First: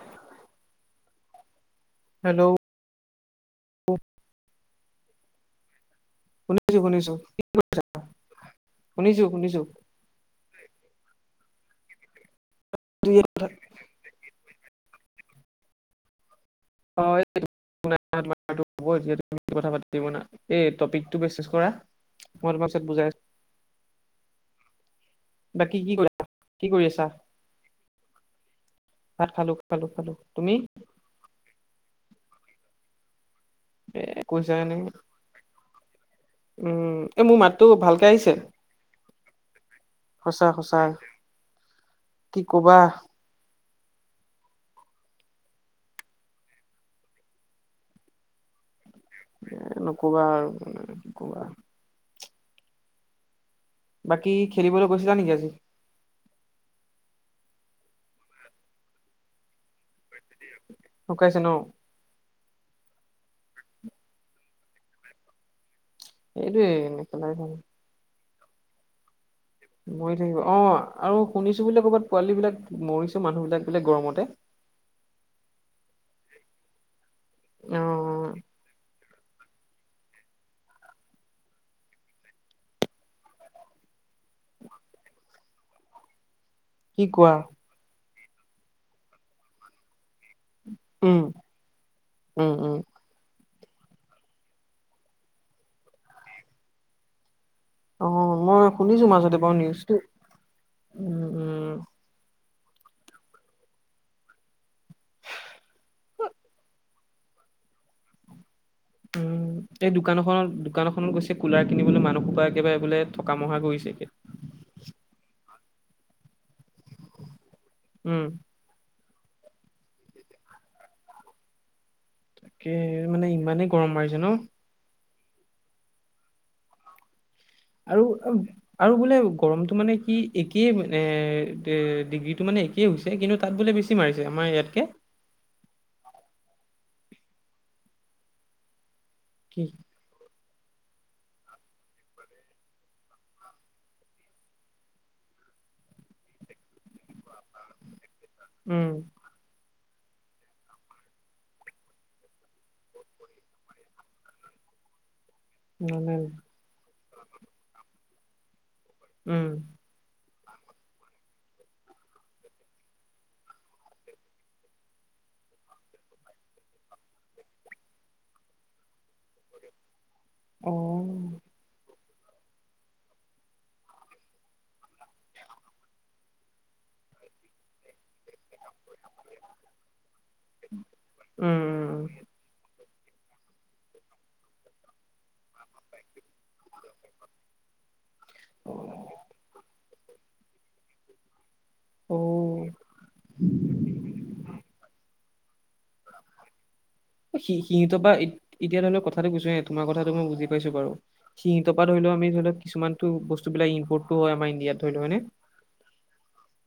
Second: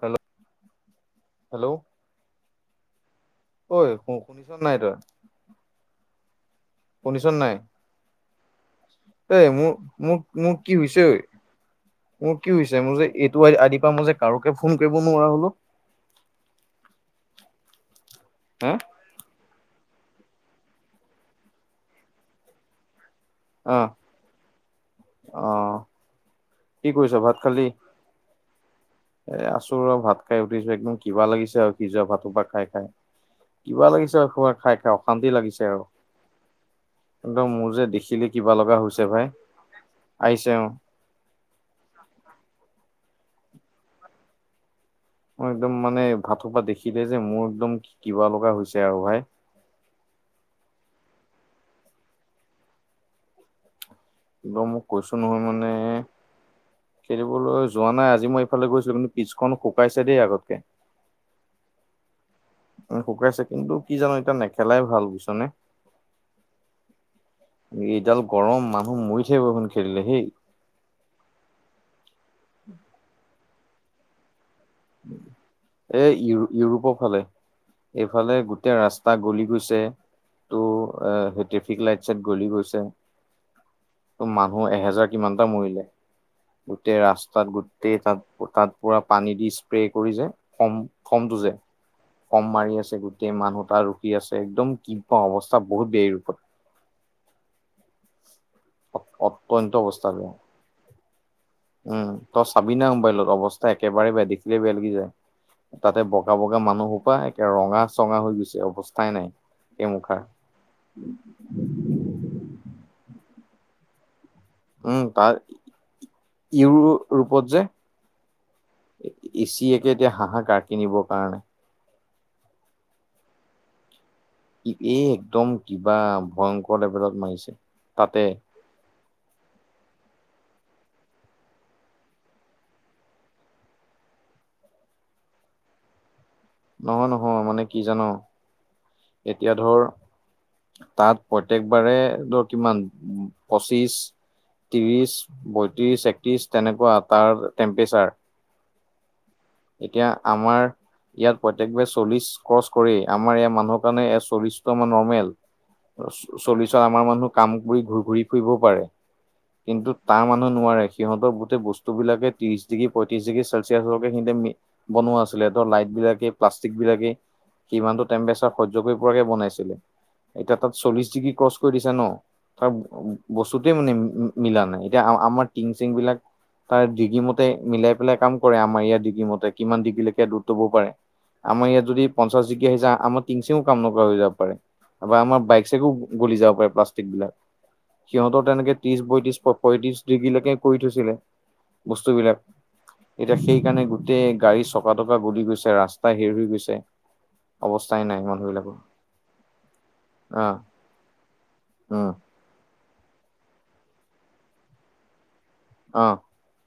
Hello hello hello ঐ শু শুনিছ নাই। তই শুনিছো শুনিছো কি কৰি- এ মোৰ মোক মোক কি হৈছে ঐ মোক- কি হৈছে মোৰ যে শুনিছো এইটো আদি পা মই যে কাৰকে ফোন কৰিব নোৱাৰা হলো। হে কথা [unintelligible] এই টপিকটো মেচেজ [unintelligible] কৰা মই তোমাক পিচত বুজাই আছো আহ আহ বাকী কি কৰি কৰি কি আছা কৈছ ভাত খালি। ভাত এ খালো আচো খালো ৰ খালো ভাত খাই তুমি উঠিছো একদম কিবা লাগিছে আৰু সিজোৱা ভাত হোপা খাই খাই। কিবা লাগিছে খবা কৈছা এনে খাই খাই অশান্তি লাগিছে। আৰু উম এই [unintelligible] একদম মাতটো মোৰ যে ভালকে দেখিলে আহিছে কিবা লগা হৈছে ভাই- সঁচা আহিছে অ সচা কি কবা। ম একদম মানে ভাতহোপা দেখিলে যে মোৰ একদম কিবা লগা হৈছে- আৰু ভাই এ ন কোবা আৰু মানে কোবা [unintelligible] বাকী এক মোক খেলিবলৈ গৈছিলা কৈছো নেকি নহয় আজি মানে খেলিবলৈ- যোৱা নাই আজি মই এইফালে গৈছিলো কিন্তু পিছখন শুকাইছে দেই আগতকে- ঢুকাইছে ন উ শুকাইছে কিন্তু কি জানো এতিয়া নেখেলাই ভাল বুইছ নে- সেইটোৱে নেখেলাই ভাল [unintelligible] এইডাল গৰম মানুহ মৰি থাকিব এইখন খেলিলে মৰি হেই। থাকিব অ আৰু শুনিছো বোলে কৰবাত পোৱালী বিলাক মৰিছেও মানুহ বিলাক বোলে গৰমতে এ ইউ ইউৰোপৰ ফালে অ এইফালে গোটেই ৰাছ টা গলি গৈছে তটো সেই ট্ৰেফিক লাইট চাইট গলি গৈছে। ত মানুহ এহেজাৰ কিমানটা মৰিলে। গোটেই কি কোৱা ৰাস্তাত গোটেই তাত তাত পোৰা পানী দি স্প্ৰে কৰি যায়। খম উম খমটো যে খম উম উম মাৰি আছে গোটেই মানুহ টা ৰখি আছে একদম কি পাওঁ অৱস্থা বহুত বে ৰূপত। অ মই অ শুনিছো মাজতে বাৰু অত্যন্ত নিউজটো অৱস্থা। উম তই চাবি না মোবাইলত অৱস্থা একেবাৰে বেয়া দেখিলে বেয়া লাগি যায়। তাতে বগা বগা মানুহ হোপা একে ৰঙা চঙা হৈ গৈছে। অৱস্থাই নাই। উম এই দোকানখনত-দোকানখন ত গৈছে কুলাৰ কিনিবলে মানুহসোপা একেবাৰে বোলে থকা মহা কৰিছে গে। [unintelligible] উম তাৰ ইউৰোপত যে উম। এচি একে এতিয়া হাহাকাৰ কিনিবৰ কাৰণে। তাকে মানে ইমানেই গৰম মাৰিছে ন এই একদম কিবা ভয়ংকৰ লেভেলত মাৰিছে। তাতে আৰু-আৰু-আৰু বোলে গৰমটো মানে কি এই এই মানে ডিগ্ৰীটো মানে একেই হৈছে কিন্তু তাত বোলে বেছি মাৰিছে আমাৰ ইয়াতকে? [inaudible] নহয়-নহয় মানে কি জান এতিয়া কি ধৰ তাত প্ৰত্যেকবাৰে দৰ কিমান পঁচিশ ত্ৰিছ, বত্ৰিছ, একত্ৰিছ তেনেকুৱা তাৰ টেম্পেৰেচাৰ। উম। এতিয়া আমাৰ ইয়াত প্ৰত্যেকবাৰে চল্লিশ ক্ৰছ কৰি আমাৰ ইয়াৰ মানুহৰ কাৰণে চল্লিশটো আমাৰ নৰ্মেল। নৰ্মেল চল্লিছত আমাৰ মানুহ কাম কৰি ঘূৰি-ঘূৰি ফুৰিবও পাৰে উম কিন্তু তাৰ মানু অ নোৱাৰে। সিহঁতৰ গোটেই বস্তু বিলাকে ত্ৰিশ ডিগ্ৰী, পয়ত্ৰিশ ডিগ্ৰী চেলচিয়াছলৈকে সিহঁতে মি বনোৱা আছিলে। ত' লাইট বিলাকে, প্লাষ্টিক বিলাকে সিমানটো টেম্পেচাৰ সহ্য কৰিব পৰাকে বনাইছিলে। এতিয়া অ তাত চল্লিশ ডিগ্ৰী ক্ৰছ কৰি দিছে ন? তাৰ বস্তুটোৱে মানে মি মিলা নাই। এতিয়া আ আমাৰ টিং- চিং বিলাক তাই ডিগ্ৰীমতে মিলাই পেলাই কাম কৰে। আমাৰ ইয়াত ডিগ্ৰী মতে কিমান ডিগ্ৰীলে তব পাৰে। উম আমাৰ ইয়াত যদি পঞ্চাশ ডিগ্ৰী আহি যায়। আমাৰ টিং-চেও কাম নকৰা হৈ যাব পাৰে। বা আমাৰ বাইক- চাইকো গলি যাব পাৰে প্লাষ্টিক বিলাক। সিহঁতৰ উম তেনেকে উম। ত্ৰিশ বয়ত্ৰিশ, প পয়ত্ৰিশ ডিগ্ৰীলৈকে কৰি থৈছিলে। বস্তু বিলাক অ এতিয়া সেইকাৰণে গোটেই গাড়ী চকা তক- কা গলি গৈছে। ৰাস্তা হেৰি হৈ গৈছে। সি অৱস্থাই সিহঁতপা নাই ইত মানুহ বিলাকৰ ইতিয়া ধৰি লওক কথাটো কৈছোঁ হে তোমাৰ কথাটো মই অ বুজি পাইছো বাৰু। সিহঁতৰপা ধৰিল উম ল আমি ধৰিলোৱা কিছুমাটো বস্তু বিলাক ইম্পৰ্টো হয় আমাৰ ইণ্ডিয়াত ধৰি লও হ'য় নে? অ।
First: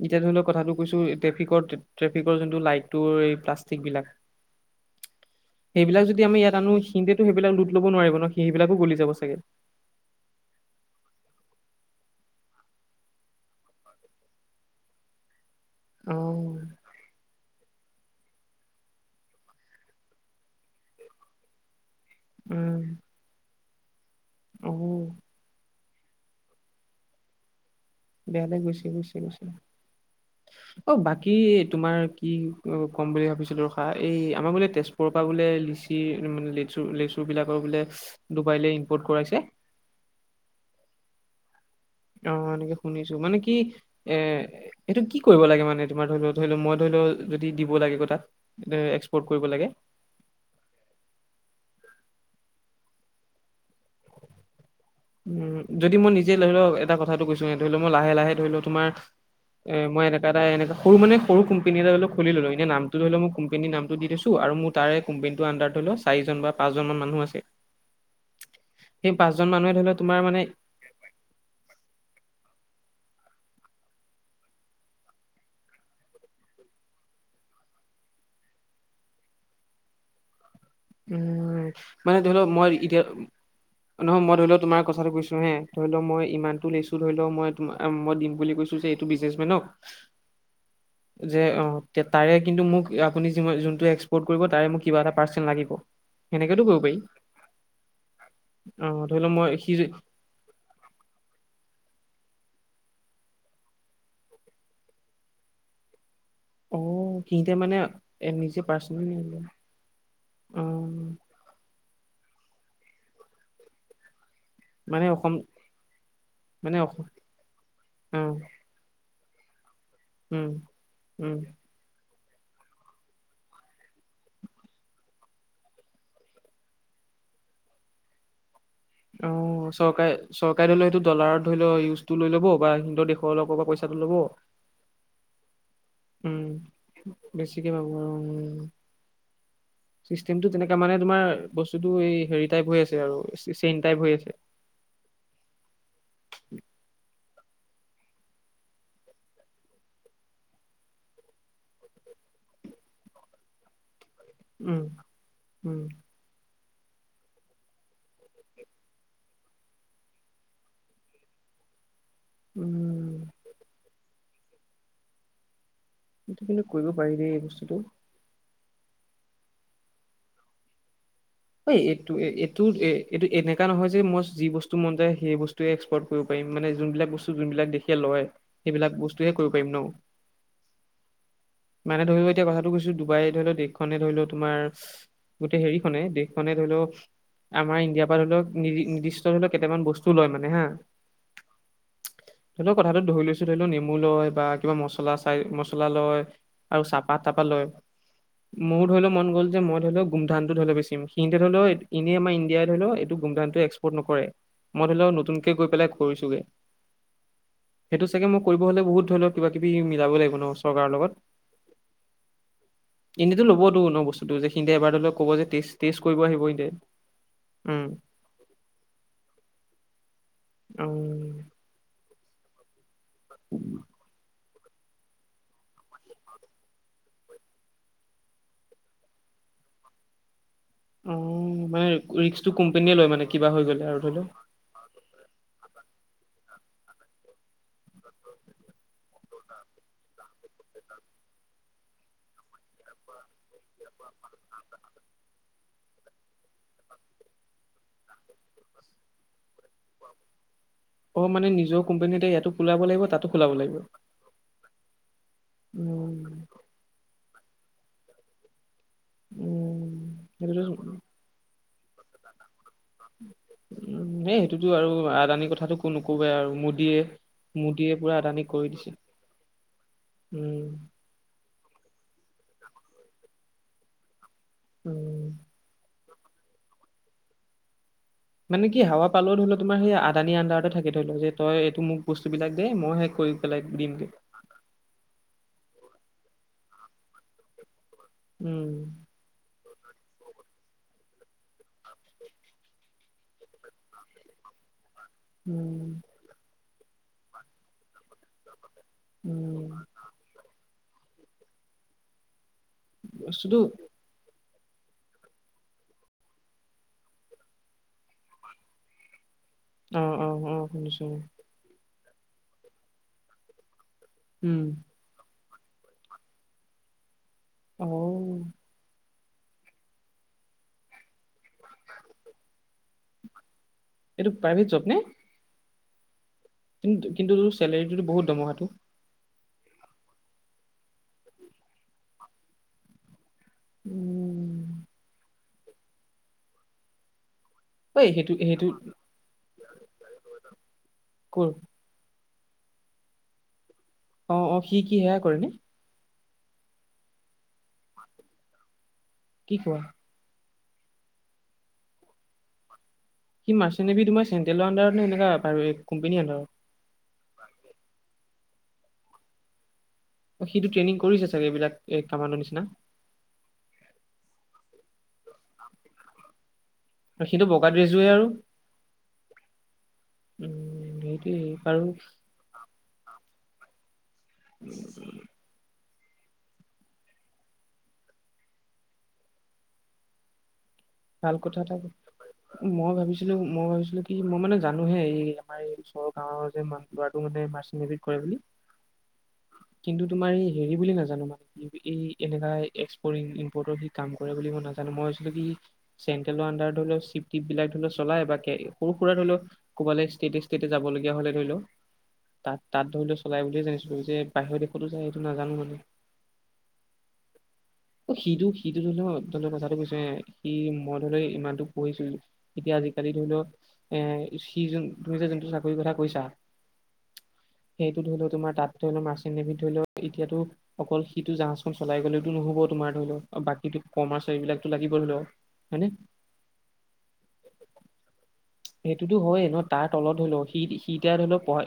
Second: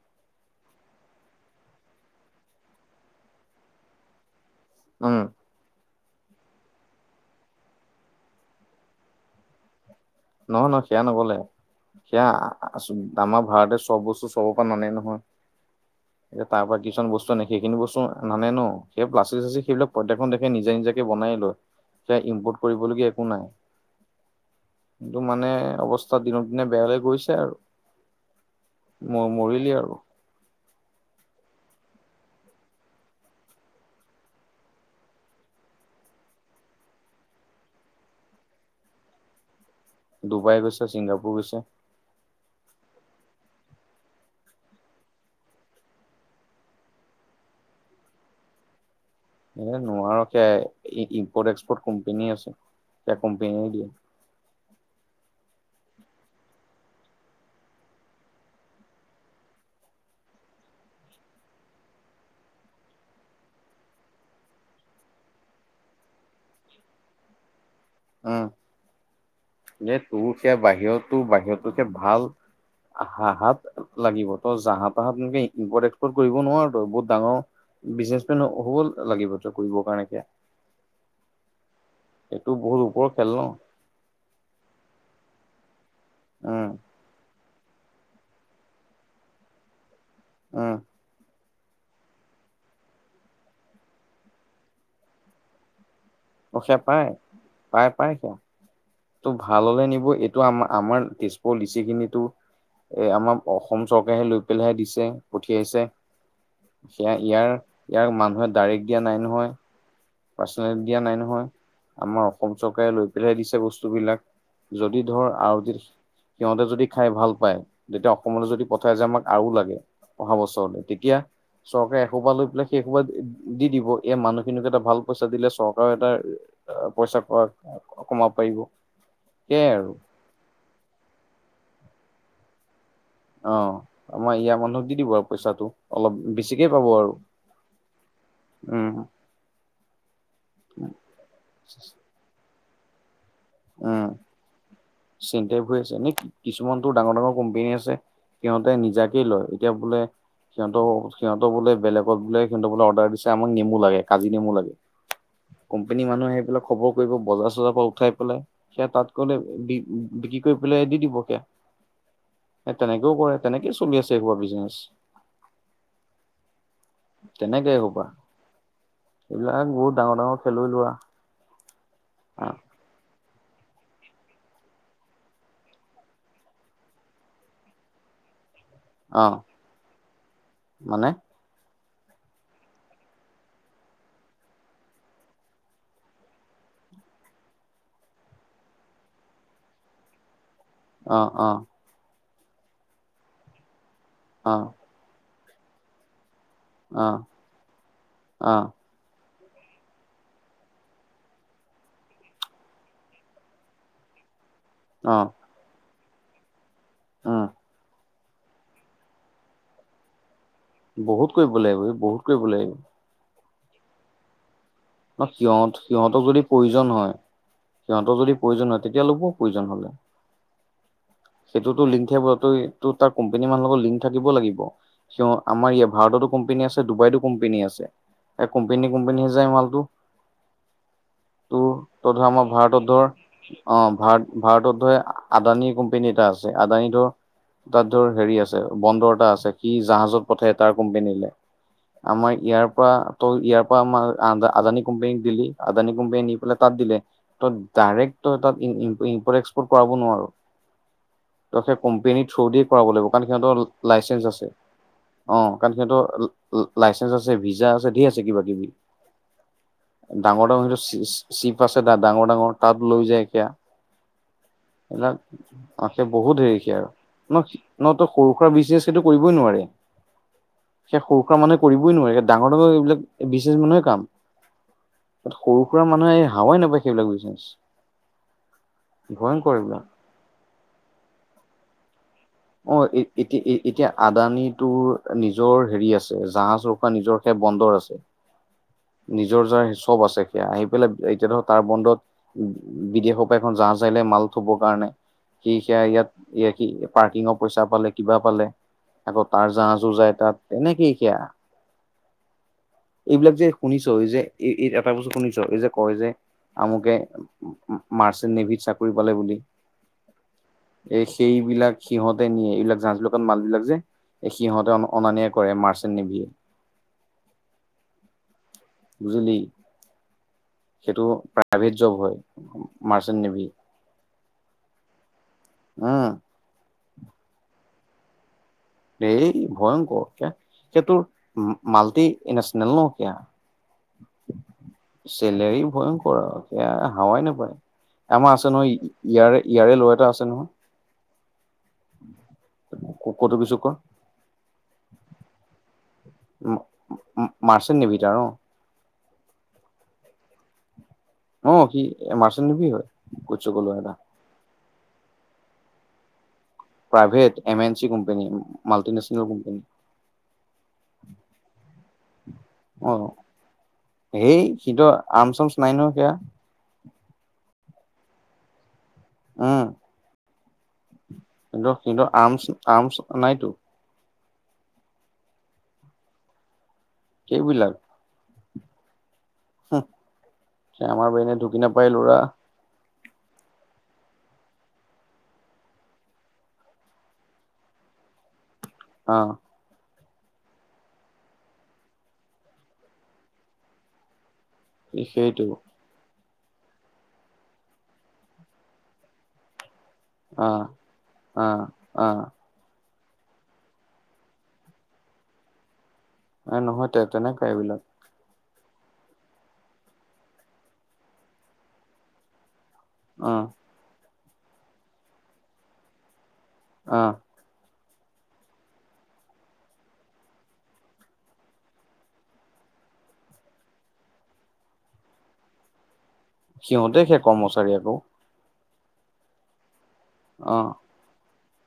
এতিয়া ধৰি লওক কথাটো কৈছো, ট্ৰেফিকৰ, ট্ৰে ট্ৰেফিকৰ যোনটো লাইটটোৰ এই প্লাষ্টিক বিলাক ওম। সেইবিলাক যদি আমি ইয়াত আনো সিহঁতেটো সেইবিলাক লুট ল'ব নোৱাৰিব ন? সেইবিলাকো গলি যাব চাগে? নহয়, ন সেয়া নগলে। সেয়া, আ আমাৰ ভাৰতে চব বস্তু, চবৰ পৰা নানে অ নহয়। তাৰ পৰা কিছুমান বস্তু আনে সেইখিনি বস্ত- চ নানে ন'। সেই প্লাষ্টিক -শ্লাষ্টিক সেইবিলাক প্ৰত্যকখন দেখে নিজে নিজাকে বনাই ল'য়। তে ইম্পৰ্ট উম কৰিবলগীয়া একো নাই। অ কিন্তু মানে অৱস্থা দিনক দিনে বেয়ালে গৈছে আৰু। বেয়া লৈ গৈছে গৈছে ম গৈছে মৰিলি আৰু। অ বাকী তোমাৰ কি ক'ম বুলি ভাবিছিলো ৰখা এই আমাৰ বোলে তেজপুৰৰ পৰা বোলে লিচি মানে লেচু লেচু বিলাক বোলে ডুবাইলে ইনপৰ্ট কৰাইছে। ডুবাই গৈছে, ছিংগাপুৰ গৈছে। অ এনেকে শুনিছো মানে কি এ এইটো কি কৰিব লাগে মানে তোমাৰ ধৰি লও ধৰি লও মই ধৰি ল- যদি দিব লাগে ক তাত- কৰিব লাগে এ নোৱাৰো সে ইম্পৰ্ট এক্সপৰ্ট কোম্পনী আছে সে কোম্পনীয়ে দিয়ে। [unintelligible] উম যদি মই নিজে ধৰি লওক এটা কথাটো কৈছো ধৰি লও মই লাহে লাহে ধৰি লও তোমাৰ- এ মই এনেকা এটা এনেকা সৰু মানে সৰু কোম্পানি এ টাল খুলি ললো এনে নামটো ধ লও মই কোম্পনীৰ নাম দিছো। আৰু মোৰ তাৰে কোম্পোনীটোৰ আণ্ডাৰ ধৰি লও চাৰিজন বা পাঁচজনমান মানুহ আছে- অ সেই পাঁচজন মানুহে ধৰি নে লও তোমাৰ তোৰ মানে সে বাহিৰতো বাহিৰতো সে ভাল- আহাহাত লাগিব ত জাহা তাহাত এনেকে ইম্পৰ্ট এক্সপৰ্ট কৰিব নোৱাৰো তই বহুত ডাঙৰ- বিজনেচমেন হ'ব লাগিবত কৰিব কাৰণে এতিয়া উ মানে ধৰি লওক মই এতিয়া ওপৰৰ খেল ন নহয় মই ধৰি লও তোমাৰ কথাটো কৈছো হে- ধৰি লও মই উম ইমানতটো লৈছো ধৰি লও মই মই দিম বুলি কৈছো যে এইটো বিজনেচমেনক- আহ, যে অঁ তাৰে কিন্তু মোক আপুনি যি যোনটো এক্সপৰ্ট কৰিব তাৰে মোক কিবা এটা পাৰ্চেণ্ট লাগিব। সেনেকেতো পখে কৰিব পাৰি পাই পাই পাই চ অ ধৰি লও ত' মই ভাল সি হলে যদি- নিব এইটো আম আমাৰ তেজপুলিচিখিনি- নিতু আমাৰ অসম চৰকাৰে লৈ পেলাই দিছে পঠিয়াইছে। অ সয়া ইয়াৰ সিহঁতে মানে ইয়াৰ এ মানুহে নিজে ডাৰেক্ট দিয়া পাৰ্চনেলি নাই নহয়। অ পাৰ্চনেলি দিয়া নাই নহয় আমাৰ অসম চৰকাৰে লৈ পেলাইহে দিছে বস্তুবিলাক। যদি মানে ধৰ অসম আৰু য সিহঁতে মানে যদি অসম খাই ভাল পায় তেতিয়া অ অসমলৈ যদি পঠায় যে আমাক আৰু লাগে অহা উম বছৰলৈ তেতিয়া উম চৰকাৰে সোবা লৈ পেলাই সেই সোপা দি দিব এই মানুহখিনিক এটা ভাল পইচা দিলে চৰকাৰে এটা পইচা কমাব পাৰিব। অ সেয়াই আৰু চৰকাৰে চৰকাৰে ধৰি লও সেইটো ডলাৰত ধৰি লওক ইউজটো লৈ ল'ব বা অহ। দেশৰ লগৰ পৰা অ'। পইচাটো ল'ব। আমাৰ ইয়াৰ মানুহক দি দিব আৰু পইচাটো অলপ উম বেছিকে পাব আৰু বেছিকে পাব আৰু উম। চিষ্টেমটো তেনেকা মানে তোমাৰ বস্তুটো এই হেৰি টাইপ হৈ আছে আৰু। চেইন টাইপ উম হৈ আছে চিনটেপ হৈ আছে নে কি কিছুমান তো ডাঙৰ ডাঙৰ কোম্পনী আছে সিহঁতে নিজাকে লয় এতিয়া বোলে সিহঁতক সিহঁতক বোলে বেলেগত বোলে সিহঁতক বোলে অৰ্ডাৰ দিছে আমাক নেমু লাগে। কাজি নেমু লাগে উম উম কোম্পানী মানুহে আহি পেলাই খবৰ কৰিব বজাৰ চজাৰৰ পৰা উঠাই পেলাই সেয়া তাত কলে বি বিক্ৰী কৰি পেলাই দি দিব সেয়া। এ তেনেকেও উম কৰে তেনেকে চলি আছে এবোৰ বিজনেচ। এইটো কিন্তু কৰিব পাৰি দেই এই তেনেকে বস্তুটো। এইসোপা এইবিলাক বহুত ডাঙৰ ডাঙৰ খেলুৱৈ লোৱা। ঐ এইটো এইটো এ এইটো এনেকা নহয় যে মই যি বস্তু মন যায় সেই বস্তুৱে এক্সপৰ্ট কৰিব পাৰিম মানে যোনবিলাক বস্তু যোনবিলাক দেখিয়ে লওঁ। সেইবিলাক বস্তুে অ কৰিব পাৰিম ন। মানে মানে ধৰি লোৱা এতিয়া কথাটো কৈছো ডুবাই ধৰি লও দেশখনে ধৰি লও তোমাৰ গোটেই হেৰিখনে দেশ খনে ধৰি লওক আমাৰ ইণ্ডিয়াৰ পৰা ধৰি লওক নি নিৰ্দিষ্ট ধৰি লওক কেইটামান বস্তু লয় মানে হা অ অ। ধৰি লও কথাটো ধৰি লৈছো ধৰি লও নেমু লয় বা অ কিবা মছলা চাই মছলা লয়। আৰু অ চাহপাত তাহপাত লয়। অ মোৰো ধৰি লোৱা মন গ'ল যে মই ধৰি লও গুমধানটো ধৰি লও বেছিম। ইনতে ধৰি লও এনেই আমাৰ ইণ্ডিয়াই ধৰি লও এইটো গুমধানটো এক্সপৰ্ট নকৰে মই ধৰি লও নতুনকে গৈ পেলাই কৰিছোগে আহ সেইটো চাগে মই কৰিব হ'লে বহুত ধৰণৰ কিবা কিবি মিলাব লাগিব ন। চৰকাৰৰ লগত বহুত কৰিব লাগিব এই বহুত কৰিব লাগিব। এইটো লবটো ন বস্তুটো যে এইখিনিতে এবাৰলে ন কব যে সিহঁত তিছ সিহঁতক যদি প্ৰয়োজন হয় উম সিহঁতক যদি প্ৰয়োজন হয় তেতিয়া লব প্ৰয়োজন হলে। অ সেইটোতো লিংক থাকিব তই তোৰ তাৰ কোম্পনী মানুহৰ লগত লিংক থাকিব লাগিব। কিয় আমাৰ ইয়া ভাৰততো কোম্পনী আছে ডুবাইতো কোম্পনী আছে। এই কোম্পানী কোম্পানী হে যায় মালটো। অ। তোৰ মানে তই ধৰ আমাৰ ৰিক্সটো ভাৰতত কোম্পেনীয়ে ধৰ লয় মানে কিবা হৈ অ গ'লে আৰু ধৰি লও ভাৰত ভাৰতত ধৰ আদানী কোম্পানী এটা আছে আদানিটো তাত ধৰ হেৰি আছে বন্দৰ এটা আছে কি জাহাজত পঠায় তাৰ কোম্পেনীলে। আমাৰ ইয়াৰ পৰা তই ইয়াৰ পৰা আমৰ আদানী কোম্পানীক দিলি আদানী কোম্পানী নি পেলাই তাত দিলে ত ডাইৰেক্ট তই তাত ইম্পৰ্ট এক্সপৰ্ট কৰাব নোৱাৰ। অ মানে ত সেই নিজৰ কোম্পেনী এটা থ্ৰো ইয়াতো দিয়ে খোলাব কৰাব লাগিব তাতো কাৰণ খোলাব সিহঁতৰ লাগিব লাইচেঞ্চ আছে। অ কাৰণ সিহঁতৰ উম লা লা লাইচেঞ্চ আছে। ভিজা আছে ধেৰ আছে কিবা কিবি উম ডাঙৰ ডাঙৰ সেইটোতো চি চিপ আছে দা ডাঙৰ ডাঙৰ তাত লৈ যায় কিয়া উম, সেই সেইটোতো আৰু এইবিলাক আদানীৰ কথাটো কো ত সে নকবাই বহুত হেৰি খে আৰু মোদীয়ে ন মোদীয়ে ন ত পুৰা সৰু আদানী সুৰা কৰি বিজনেচ দিছে। সেইটো কৰিবই নোৱাৰে। উম। মানে কৰিবই নোৱাৰি ডাঙৰ ডাঙৰ এইবিলাক বিজনেছ মানুহৰ কাম উম। তাত সৰু সুৰা মানুহে হাৱাই নাপায় সেইবিলাক বিজনেছ। মানে কি হাৱা পালেও ভয়ংকৰ ধৰিলও এইবিলাক তোমাৰেই আদানী আন্ডাৰতে থাকে ধৰি লোৱা যে তই এইটো মোক বস্তুবিলাক দে অ মই সেই কৰি এতিয়া পেলাই এতিয়া দিমগে। আদানী টোৰ নিজৰ হেৰি আছে জাহাজ ৰখোৱা নিজৰ খে বন্দৰ আছে উম, নিজৰ যাৰ চব আছে সেয়া আহি পেলাই এতিয়া ধৰক তাৰ বন্দত উ বিদেশৰ পৰা এখন জাহাজ আহিলে মাল থবৰ কাৰণে সি সেয়া উম, ইয়াত কি পাৰ্কিঙৰ পইচা পালে কিবা পালে। আকৌ তাৰ উম, জাহাজো যায় তাত তেনেকেই সেয়া এইবিলাক যে বস্তুটো শুনিছ এই যে এই এই এটা বস্তু শুনিছ এই যে কয় যে আমুকে মাৰ্চণ্ট নেভিত চাকৰি পালে বুলি। অ অ অ এই শুনিছো। সেইবিলাক সিহঁতে নিয়ে এইবিলাক জাহাজ বিলাকত মাল বিলাক যে এই উম। সিহতে অনা নিয়া কৰে মাৰ্চেল নেভিয়ে আহ বুজিলি সেইটো প্ৰায়। প্ৰাইভেট জব হয় মাৰ্চেল নেভি। এইটো প্ৰাইভেট জব নে আহ কিন্তু কিন্তু চেলেৰিটো বহুত দমহাটো এই ভয়ংকৰ সেয়া এ তোৰ মাল্টিনেচনেল ন কিয়া উম, চলেৰী ভয়ংকৰ সেয়া হাৱাই নাপায় ঐ সেইটো আমাৰ আছে সেইটো নহয় ইয়াৰে ইয়াৰে ল'ৰা এটা আছে নহয় কৰ ক কটো পিছু অ', অ', সি কি সেয়া কৰে নে? মাৰ্চেল নিভিত আৰু ন কি কোৱা অ সি মাৰ্চেল নেভি হয়। কৌতুক কি কিশোকৰ ল'ৰা এটা মাৰ্চনে তোমাৰ চেণ্ট্ৰেলৰত আন্ধাৰত নে এনেকা কোম্পনী আন্ধাৰত private M N C company multinational company সিটো ট্ৰেইনিং কৰিছে চাগে এইবিলাক কামাণ্ডৰ নিচিনা? হেই সিটো আমচমচ নাই ন সেয়া সেইটো বগা ড্ৰেচজোৱে আৰু আহ উম সেইটোৱে কিন্তু বাৰু কিন্তু আৰ্মচ আৰ্মচ নাইতো [inaudible] সেই বিলাক। আমাৰ বেনে ঢুকি নাপায় ল'ৰা কিন্তু মই ভাবিছিলো কি মই মানে জানোহে এই আমাৰ ওচৰ গাঁও ৱৰ যোন ল'ৰাটো মানে মাৰ্চিয়েল কৰে বুলি। অ কিন্তু তোমাৰ এই হেৰি বুলি নাজানো মানে। এই এনেকা এক্সপৰ্ট ইম্পৰ্টৰ সি কাম কৰে বুলি ম নাজানো মই ভাবিছিলো সেইটো কি চেটেলৰ আনডাৰ ধৰি লও চিপ টিপবিলাক চলাই বাক সৰু সুৰা ধৰি লও ক'বালৈ ষ্টেতে অ ষ্টেতে যাবলগীয়া হ'লে অ ধৰি লও অ তাত তাত চলাই বুলিয়ে জানিছিলোঁ। যে বাহিৰৰ দেশতো যায় সেইটো নাজানো মানে। এ নহয় তে তেনেকাই এইবিলাক। অ সিটো সিটো ধৰি লও ধ কথাটো কৈছো সি মই ধৰি লও ইমানতটো পঢ়িছো। এতিয়া আজিকালি অ ধৰি লওক এ সি যোন তুমি যে যোনটো চাকৰিৰ কথা কৈছা। আহ সেইটো ধৰি লও তোমাৰ তাত ধৰি লও মাৰ্চিন নেভিত ধৰি লও এতিয়াতো অকল সিটো জাহাজখন চলাই গ'লেতো নহব। তোমাৰ ধৰি লও বাকী কৰ্মাৰচাৰী বিলাকটো লাগিব ধৰি ল। হয়নে? সিহঁতে হে সেই কৰ্মচাৰী আকৌ সেইটোতো হয়ে ন তাৰ তলত ধৰি লও অ সি সিয়া ধৰি লও প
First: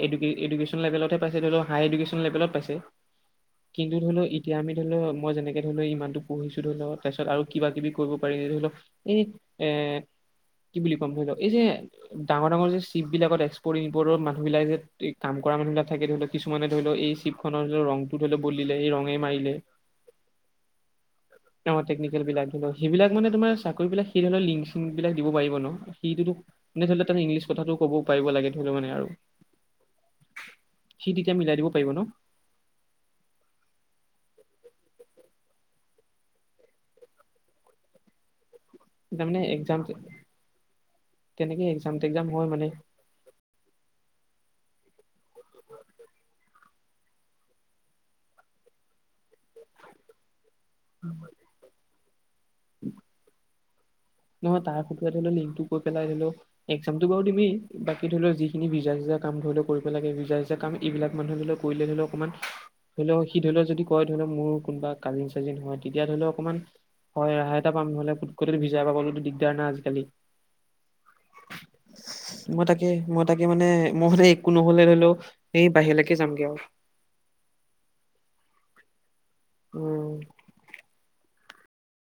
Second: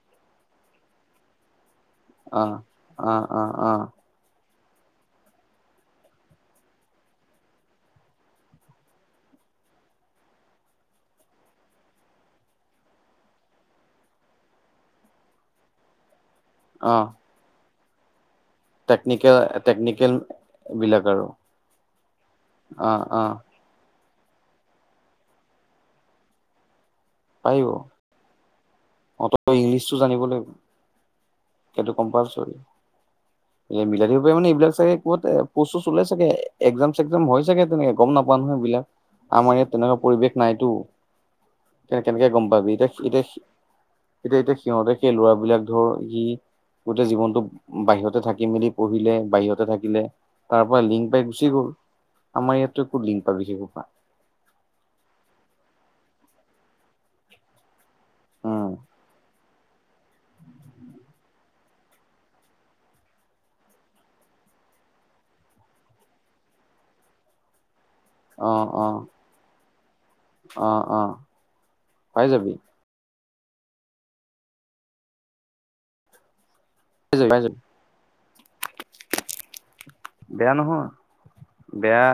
এডুকেছন লেভেলতে পাইছে ধৰি লও হাই এডুকেছন অ লেবেলত পাইছে। অ অ অ কিন্তু ধৰি ল এতিয়ামি ধ লও মই যেনেকে ধৰি ল ইমানটো পঢ়িছো ধৰি ল তাৰপিত আৰু কিবা কিবি কৰিব পাৰিম যে ধৰি লও এই এ কি বুলি কম ধৰি ল এই যে, ডাঙৰ ডাঙৰ যে শ্বিপ বিলাকত এক্সপৰ্ট ইপৰ্টৰ মানুহ বিলাক যে কাম কৰা মানুহিলাকে ধৰি লও কিছুমানে ধৰি ল অ এই শ্বিপ ধৰি ল ৰংটো হলে বিলে এই ৰঙে টেকনিকেল মাৰিলে টেকনিকেল বিলাক আৰু টেকনিকেল বিলাক। অ সেইবিলাক অ মানে তোমাৰ চাক বিলাক। সেই লিং চিং বিলাক দিব পাৰিব ন সেই নে ধৰি ল তাত ইংলিছ পাৰিব কথাটো ক'ব পাৰিব লাগে। ধৰি লও মানে আৰু অত ইংলিছটো জানিব লাগিব সি তেতিয়া মিলাই দিব পাৰিব সেইটো ন কম্পালচৰি মিলাই দ মে এইবিলাক চাগে কত পষ্ট চূচ ওলাই চাগে একজাম চেকজাম হৈ চাগে তেনেকে গম নাপাও নহয় সেই বিলাক। তাৰ মানে আমাৰ ইয়াত এক্সাম তেনেকুৱা পৰিৱেশ নাইতো। তেনেকে এক্সাম টেক্সাম কেনেকে গম হয় মানে পাবি এতিয়া এতিয়া এতিয়া এতিয়া সিহঁতে ল'ৰাবলাক ধৰ সি গোটেই জীৱনতটো বাহিৰতে থাকি মেলি পঢ়িলে। বাহিৰত থাকিলে তাৰ পৰা লিংক পাই গুচি গ'ল। আমাৰ ইয়াতো ক'ত লিংক পাবি সেইসোপা। নহয় তাৰ ফটোও লিংকটোৈ পেলাইও একজামতটো বাৰু দিয়েই। বাকী ধৰি লও যিখিনি উম ভিজা যিজা কাম ধৰি লও কৰিব লাগে। ভিজা সিজা কাম এইবিলাক মানুহ ধৰি লওক কৰিলে ধৰি লও অকমান ধৰি লও সি ধৰি লওক যদি কয় ধৰি লও মোৰ কোনোবা কাজিন চাজিন হয়। তেতিয়া ধৰি লও অকণমান হয় ৰেহায় এটা পাম নহ'লে অ কুটকটত ভিজাই অ পাব। না আজিকালি। অ অ পাই যাবি মই তাকে মই তাকে মানে মই নে একো নহলে ধৰি লও এই বাহিৰলৈকে যামগে আৰু। যাবি পাই যাবি। উম বেয়া নহয়। বেয়া